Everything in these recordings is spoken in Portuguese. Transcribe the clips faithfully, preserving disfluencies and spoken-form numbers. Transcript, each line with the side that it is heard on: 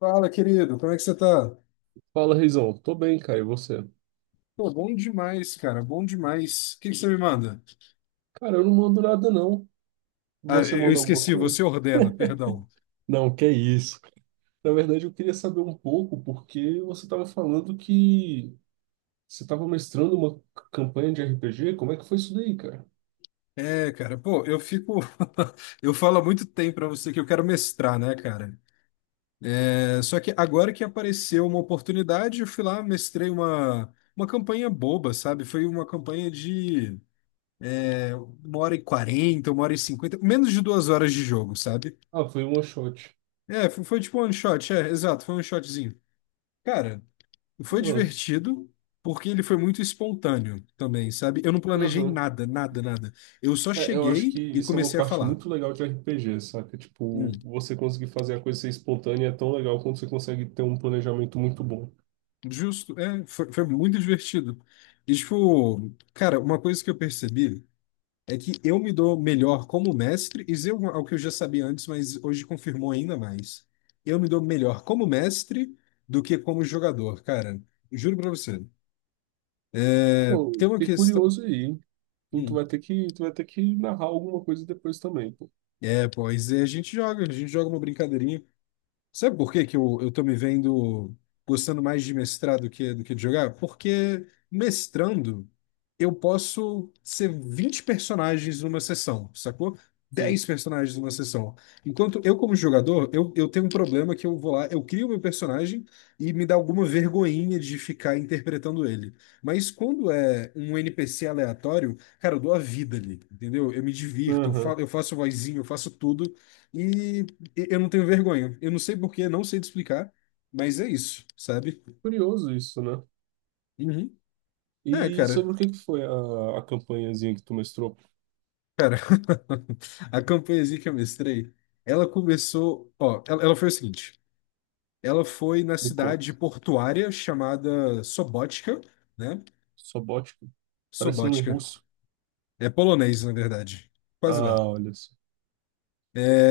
left: Fala, querido, como é que você tá?
right: Fala, Reizão. Tô bem, cara. E você?
left: Pô, bom demais, cara, bom demais. O que que você me manda?
right: Cara, eu não mando nada, não.
left: Ah,
right: Você
left: eu eu
right: manda alguma
left: esqueci, você
right: coisa?
left: ordena, perdão.
right: Não, que isso. Na verdade, eu queria saber um pouco, porque você estava falando que você estava mestrando uma c- campanha de R P G. Como é que foi isso daí, cara?
left: É, cara, pô, eu fico. Eu falo há muito tempo pra você que eu quero mestrar, né, cara? É, só que agora que apareceu uma oportunidade, eu fui lá, mestrei uma, uma campanha boba, sabe? Foi uma campanha de é, uma hora e quarenta, uma hora e cinquenta, menos de duas horas de jogo, sabe?
right: Ah, foi um one shot.
left: É, foi, foi tipo um one shot, é, exato, foi um shotzinho. Cara, foi
right: Ah,
left: divertido, porque ele foi muito espontâneo também, sabe? Eu não planejei
right: aham.
left: nada, nada, nada. Eu só
right: É, eu acho
left: cheguei
right: que
left: e
right: isso é uma
left: comecei a
right: parte
left: falar.
right: muito legal de R P G, saca?
left: Hum,
right: Tipo, você conseguir fazer a coisa ser espontânea é tão legal quanto você consegue ter um planejamento muito bom.
left: justo, é, foi, foi muito divertido. E, tipo, cara, uma coisa que eu percebi é que eu me dou melhor como mestre, isso é uma- algo que eu já sabia antes, mas hoje confirmou ainda mais. Eu me dou melhor como mestre do que como jogador, cara. Juro pra você. É,
right: Pô,
left: tem uma
right: fiquei
left: questão.
right: curioso aí. Tu, tu
left: Hum,
right: vai ter que, tu vai ter que narrar alguma coisa depois também, pô.
left: é, pois é, a gente joga, a gente joga uma brincadeirinha. Sabe por que que eu, eu tô me vendo gostando mais de mestrar do que, do que de jogar? Porque mestrando eu posso ser vinte personagens numa sessão, sacou?
right: Sim.
left: Dez personagens numa sessão. Enquanto eu, como jogador, eu, eu tenho um problema que eu vou lá, eu crio meu personagem e me dá alguma vergonhinha de ficar interpretando ele. Mas quando é um N P C aleatório, cara, eu dou a vida ali, entendeu? Eu me divirto, eu fa-
right: Aham.
left: eu faço vozinho, eu faço tudo. E e- eu não tenho vergonha. Eu não sei porquê, não sei te explicar, mas é isso, sabe?
right: Curioso isso, né?
left: Uhum. É,
right: E
left: cara,
right: sobre o que que foi a, a campanhazinha que tu mestrou?
left: cara, a campanhazinha que eu mestrei, ela começou, ó, ela, ela foi o seguinte, ela foi na
right: Me conta.
left: cidade portuária chamada Sobótica, né?
right: Sobótica? Parece nome
left: Sobótica,
right: russo.
left: é polonês, na verdade, quase lá.
right: Ah, olha só.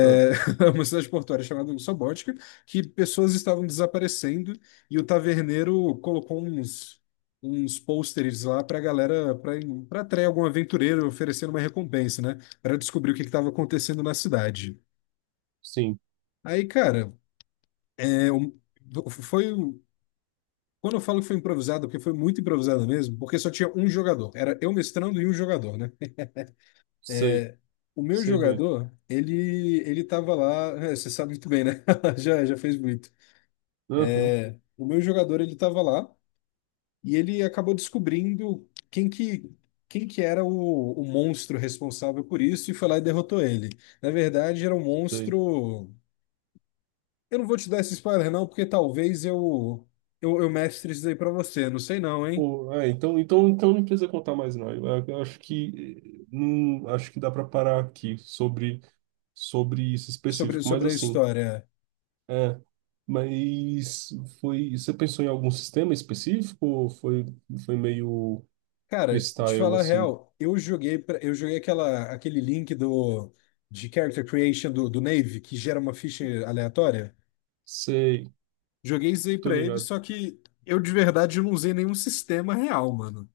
right: Ah,
left: uma cidade portuária chamada Sobótica, que pessoas estavam desaparecendo e o taverneiro colocou uns, uns pôsteres lá para a galera, para atrair algum aventureiro oferecendo uma recompensa, né? Para descobrir o que estava acontecendo na cidade.
right: sim,
left: Aí, cara, é, um- foi. um- quando eu falo que foi improvisado, porque foi muito improvisado mesmo, porque só tinha um jogador. Era eu mestrando e um jogador, né?
right: sei.
left: O meu
right: Sei bem.
left: jogador, ele ele tava lá, é, você sabe muito bem, né? Já, já fez muito.
right: Aham,
left: O meu jogador, ele estava lá e ele acabou descobrindo quem que, quem que era o, o monstro responsável por isso e foi lá e derrotou ele. Na verdade, era um
right: sei.
left: monstro... Eu não vou te dar esse spoiler não, porque talvez eu, eu, eu mestre isso aí pra você. Não sei não, hein?
right: Pô, é, então, então, então não precisa contar mais, não. Eu, eu acho que, eh, não, acho que dá para parar aqui sobre, sobre isso
left: Sobre,
right: específico. Mas
left: sobre a
right: assim,
left: história.
right: é, mas foi. Você pensou em algum sistema específico ou foi, foi meio
left: Cara, de
right: freestyle
left: falar a
right: assim?
left: real, eu joguei, pra- eu joguei aquela, aquele link do, de character creation do, do Navy, que gera uma ficha aleatória.
right: Sei,
left: Joguei isso aí
right: tô
left: pra ele,
right: ligado.
left: só que eu de verdade não usei nenhum sistema real, mano.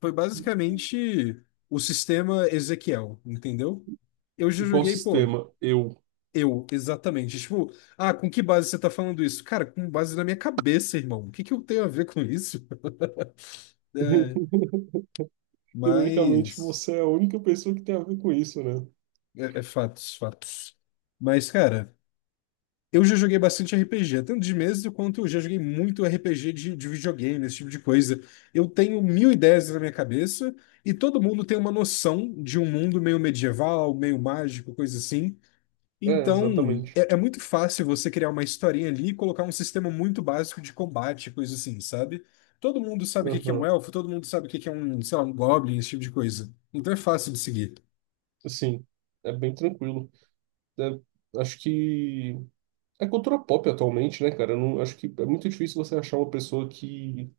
left: Foi basicamente o sistema Ezequiel, entendeu? Eu já
right: Qual
left: joguei, pô,
right: sistema? Eu.
left: eu, exatamente. Tipo, ah, com que base você tá falando isso? Cara, com base na minha cabeça, irmão. O que que eu tenho a ver com isso? É,
right: Ironicamente,
left: mas.
right: você é a única pessoa que tem a ver com isso, né?
left: É, é fatos, fatos. Mas, cara. Eu já joguei bastante R P G, tanto de mesa quanto eu já joguei muito R P G de, de videogame, esse tipo de coisa. Eu tenho mil ideias na minha cabeça e todo mundo tem uma noção de um mundo meio medieval, meio mágico, coisa assim.
right: É,
left: Então,
right: exatamente.
left: é, é muito fácil você criar uma historinha ali e colocar um sistema muito básico de combate, coisa assim, sabe? Todo mundo sabe o que que é um
right: Uhum.
left: elfo, todo mundo sabe o que que é um, sei lá, um goblin, esse tipo de coisa. Então é fácil de seguir.
right: Assim, é bem tranquilo. É, acho que é cultura pop atualmente, né, cara? Eu não, acho que é muito difícil você achar uma pessoa que,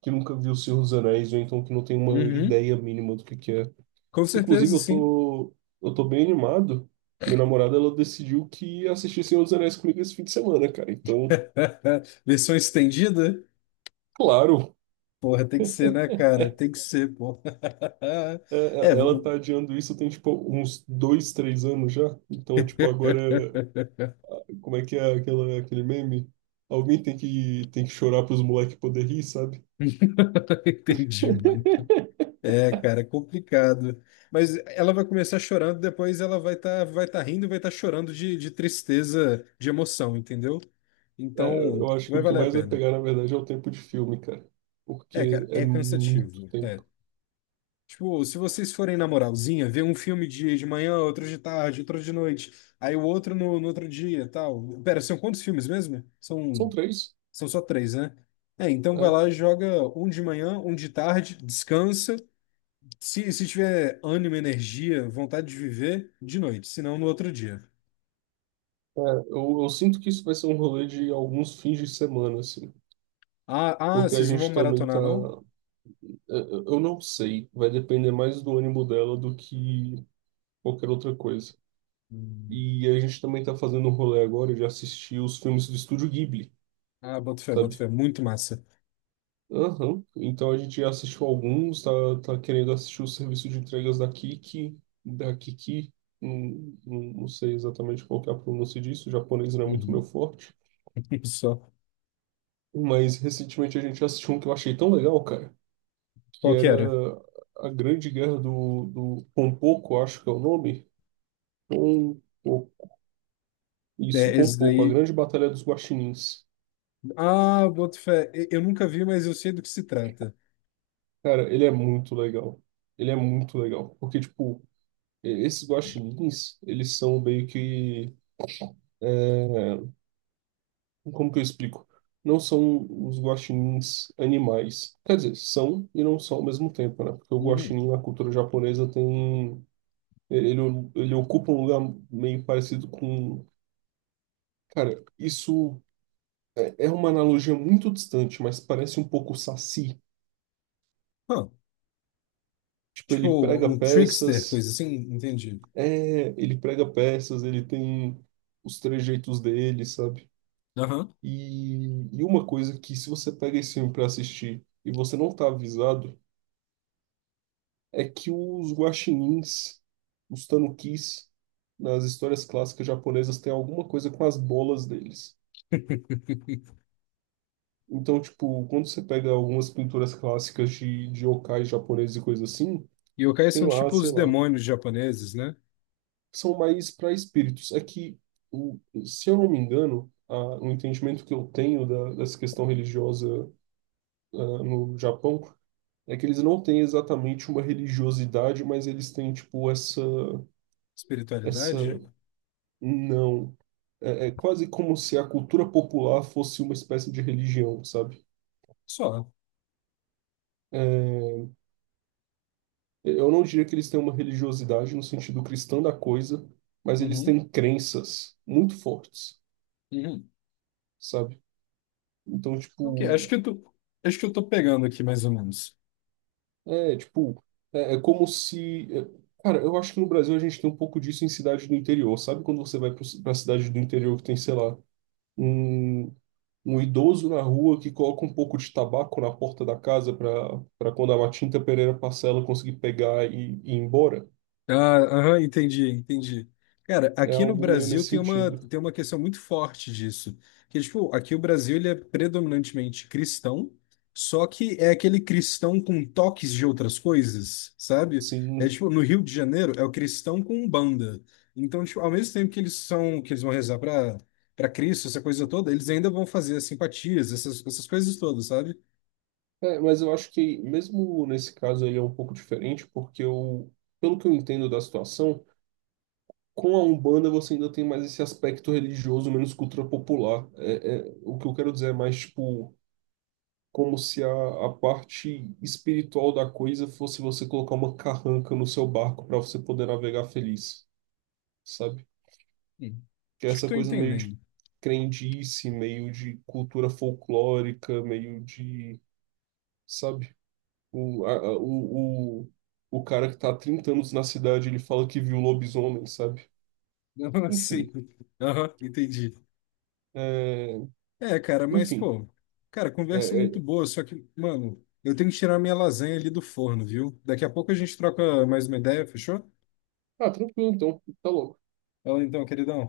right: que nunca viu o Senhor dos Anéis ou então que não tem uma
left: Uhum,
right: ideia mínima do que que é.
left: com
right: Inclusive,
left: certeza,
right: eu
left: sim.
right: tô, eu tô bem animado. Minha namorada, ela decidiu que ia assistir Senhor dos Anéis comigo esse fim de semana, cara. Então,
left: Versão estendida?
right: claro,
left: Porra, tem que ser, né, cara? Tem que ser, porra.
right: é-
left: É,
right: é- ela
left: viu?
right: tá adiando isso tem, tipo, uns dois, três anos já. Então, tipo, agora, como é que é aquela, aquele meme? Alguém tem que, tem que chorar pros moleques poder rir, sabe?
left: Entendi, mano. É, cara, é complicado. Mas ela vai começar chorando, depois ela vai estar vai tá rindo e vai estar chorando de, de tristeza, de emoção, entendeu?
right: É,
left: Então,
right: eu acho que
left: vai
right: o que
left: valer a
right: mais vai
left: pena.
right: pegar, na verdade, é o tempo de filme, cara.
left: É,
right: Porque
left: cara,
right: é
left: é cansativo.
right: muito
left: Né? É.
right: tempo.
left: Tipo, se vocês forem na moralzinha, ver um filme de, de manhã, outro de tarde, outro de noite, aí o outro no, no outro dia, tal. Pera, são quantos filmes mesmo?
right: São
left: São.
right: três,
left: São só três, né? É, então vai
right: né?
left: lá, joga um de manhã, um de tarde, descansa. Se, se tiver ânimo, energia, vontade de viver, de noite, senão no outro dia.
right: É, eu, eu sinto que isso vai ser um rolê de alguns fins de semana, assim.
left: Ah, ah,
right: Porque a
left: vocês não vão
right: gente também tá.
left: maratonar, não?
right: Eu eu não sei, vai depender mais do ânimo dela do que qualquer outra coisa.
left: Hum.
right: E a gente também tá fazendo um rolê agora de assistir os filmes do Estúdio Ghibli,
left: Ah, boto fé, boto
right: sabe?
left: fé. Muito massa.
right: Aham. Então a gente já assistiu alguns, tá, tá querendo assistir o serviço de entregas da Kiki, da Kiki. Hum, hum, Não sei exatamente qual que é a pronúncia disso, o japonês não é muito
left: Uhum.
right: meu forte.
left: Só.
right: Mas recentemente a gente assistiu um que eu achei tão legal, cara. Que
left: Qual que
right: era
left: era?
right: a Grande Guerra do, do Pompoco, acho que é o nome. Pompoco. Isso,
left: É, esse
right: Pompoco, a
left: daí.
right: Grande Batalha dos Guaxinins.
left: Ah, boto fé. E- Eu nunca vi, mas eu sei do que se trata.
right: Cara, ele é muito legal. Ele é muito legal. Porque, tipo, e- esses guaxinins, eles são meio que. É, como que eu explico? Não são os guaxinins animais. Quer dizer, são e não são ao mesmo tempo, né? Porque o
left: Uhum.
right: guaxinim na cultura japonesa tem. Ele, ele ocupa um lugar meio parecido com. Cara, isso é, é uma analogia muito distante, mas parece um pouco o Saci.
left: Ah,
right: Tipo, ele
left: tipo,
right: prega
left: um trickster,
right: peças,
left: coisa assim, entendi.
right: é, ele prega peças, ele tem os trejeitos dele, sabe?
left: Aham.
right: E, e uma coisa que se você pega esse filme pra assistir e você não tá avisado, é que os guaxinins, os tanukis, nas histórias clássicas japonesas têm alguma coisa com as bolas deles. Então, tipo, quando você pega algumas pinturas clássicas de, de yokai japoneses e coisa assim,
left: Yokais são
right: tem lá,
left: tipo
right: sei
left: os
right: lá,
left: demônios japoneses, né?
right: são mais para espíritos. É que, o- se eu não me engano, a, o entendimento que eu tenho da, dessa questão religiosa, ah, no Japão é que eles não têm exatamente uma religiosidade, mas eles têm, tipo, essa, essa,
left: Espiritualidade?
right: não. É, é quase como se a cultura popular fosse uma espécie de religião, sabe?
left: Só.
right: É, eu não diria que eles têm uma religiosidade no sentido cristão da coisa, mas eles
left: Uhum,
right: têm crenças muito fortes,
left: uhum.
right: sabe? Então,
left: Ok, acho
right: tipo,
left: que eu tô, acho que eu tô pegando aqui mais ou menos.
right: é, tipo, é, é como se. É, cara, eu acho que no Brasil a gente tem um pouco disso em cidades do interior. Sabe quando você vai pro- pra cidade do interior que tem, sei lá, um, um idoso na rua que coloca um pouco de tabaco na porta da casa pra, pra quando a Matinta Pereira Parcela conseguir pegar e, e ir embora?
left: Ah, aham, entendi, entendi. Cara,
right: É
left: aqui no
right: algo meio
left: Brasil
right: nesse
left: tem uma,
right: sentido.
left: tem uma questão muito forte disso. Que, tipo, aqui o Brasil ele é predominantemente cristão, só que é aquele cristão com toques de outras coisas, sabe? É
right: Sim.
left: tipo, no Rio de Janeiro é o cristão com Umbanda. Então, tipo, ao mesmo tempo que eles são, que eles vão rezar para para Cristo, essa coisa toda, eles ainda vão fazer as simpatias, essas, essas coisas todas, sabe?
right: É, mas eu acho que mesmo nesse caso ele é um pouco diferente, porque eu, pelo que eu entendo da situação. Com a Umbanda você ainda tem mais esse aspecto religioso, menos cultura popular. É, é- o que eu quero dizer é mais, tipo, como se a, a parte espiritual da coisa fosse você colocar uma carranca no seu barco para você poder navegar feliz, sabe?
left: Hum.
right: Que é
left: Acho que
right: essa
left: tô
right: coisa meio de
left: entendendo.
right: crendice, meio de cultura folclórica, meio de, sabe? O, a- a- o, o, o cara que tá há trinta anos na cidade, ele fala que viu lobisomem, sabe?
left: Não,
right: Enfim,
left: assim. Aham, entendi.
right: é,
left: É, cara, mas,
right: enfim.
left: pô, cara, conversa é
right: É,
left: muito
right: é,
left: boa, só que, mano, eu tenho que tirar minha lasanha ali do forno, viu? Daqui a pouco a gente troca mais uma ideia, fechou?
right: ah, tranquilo, então. Tá louco.
left: Fala então, queridão.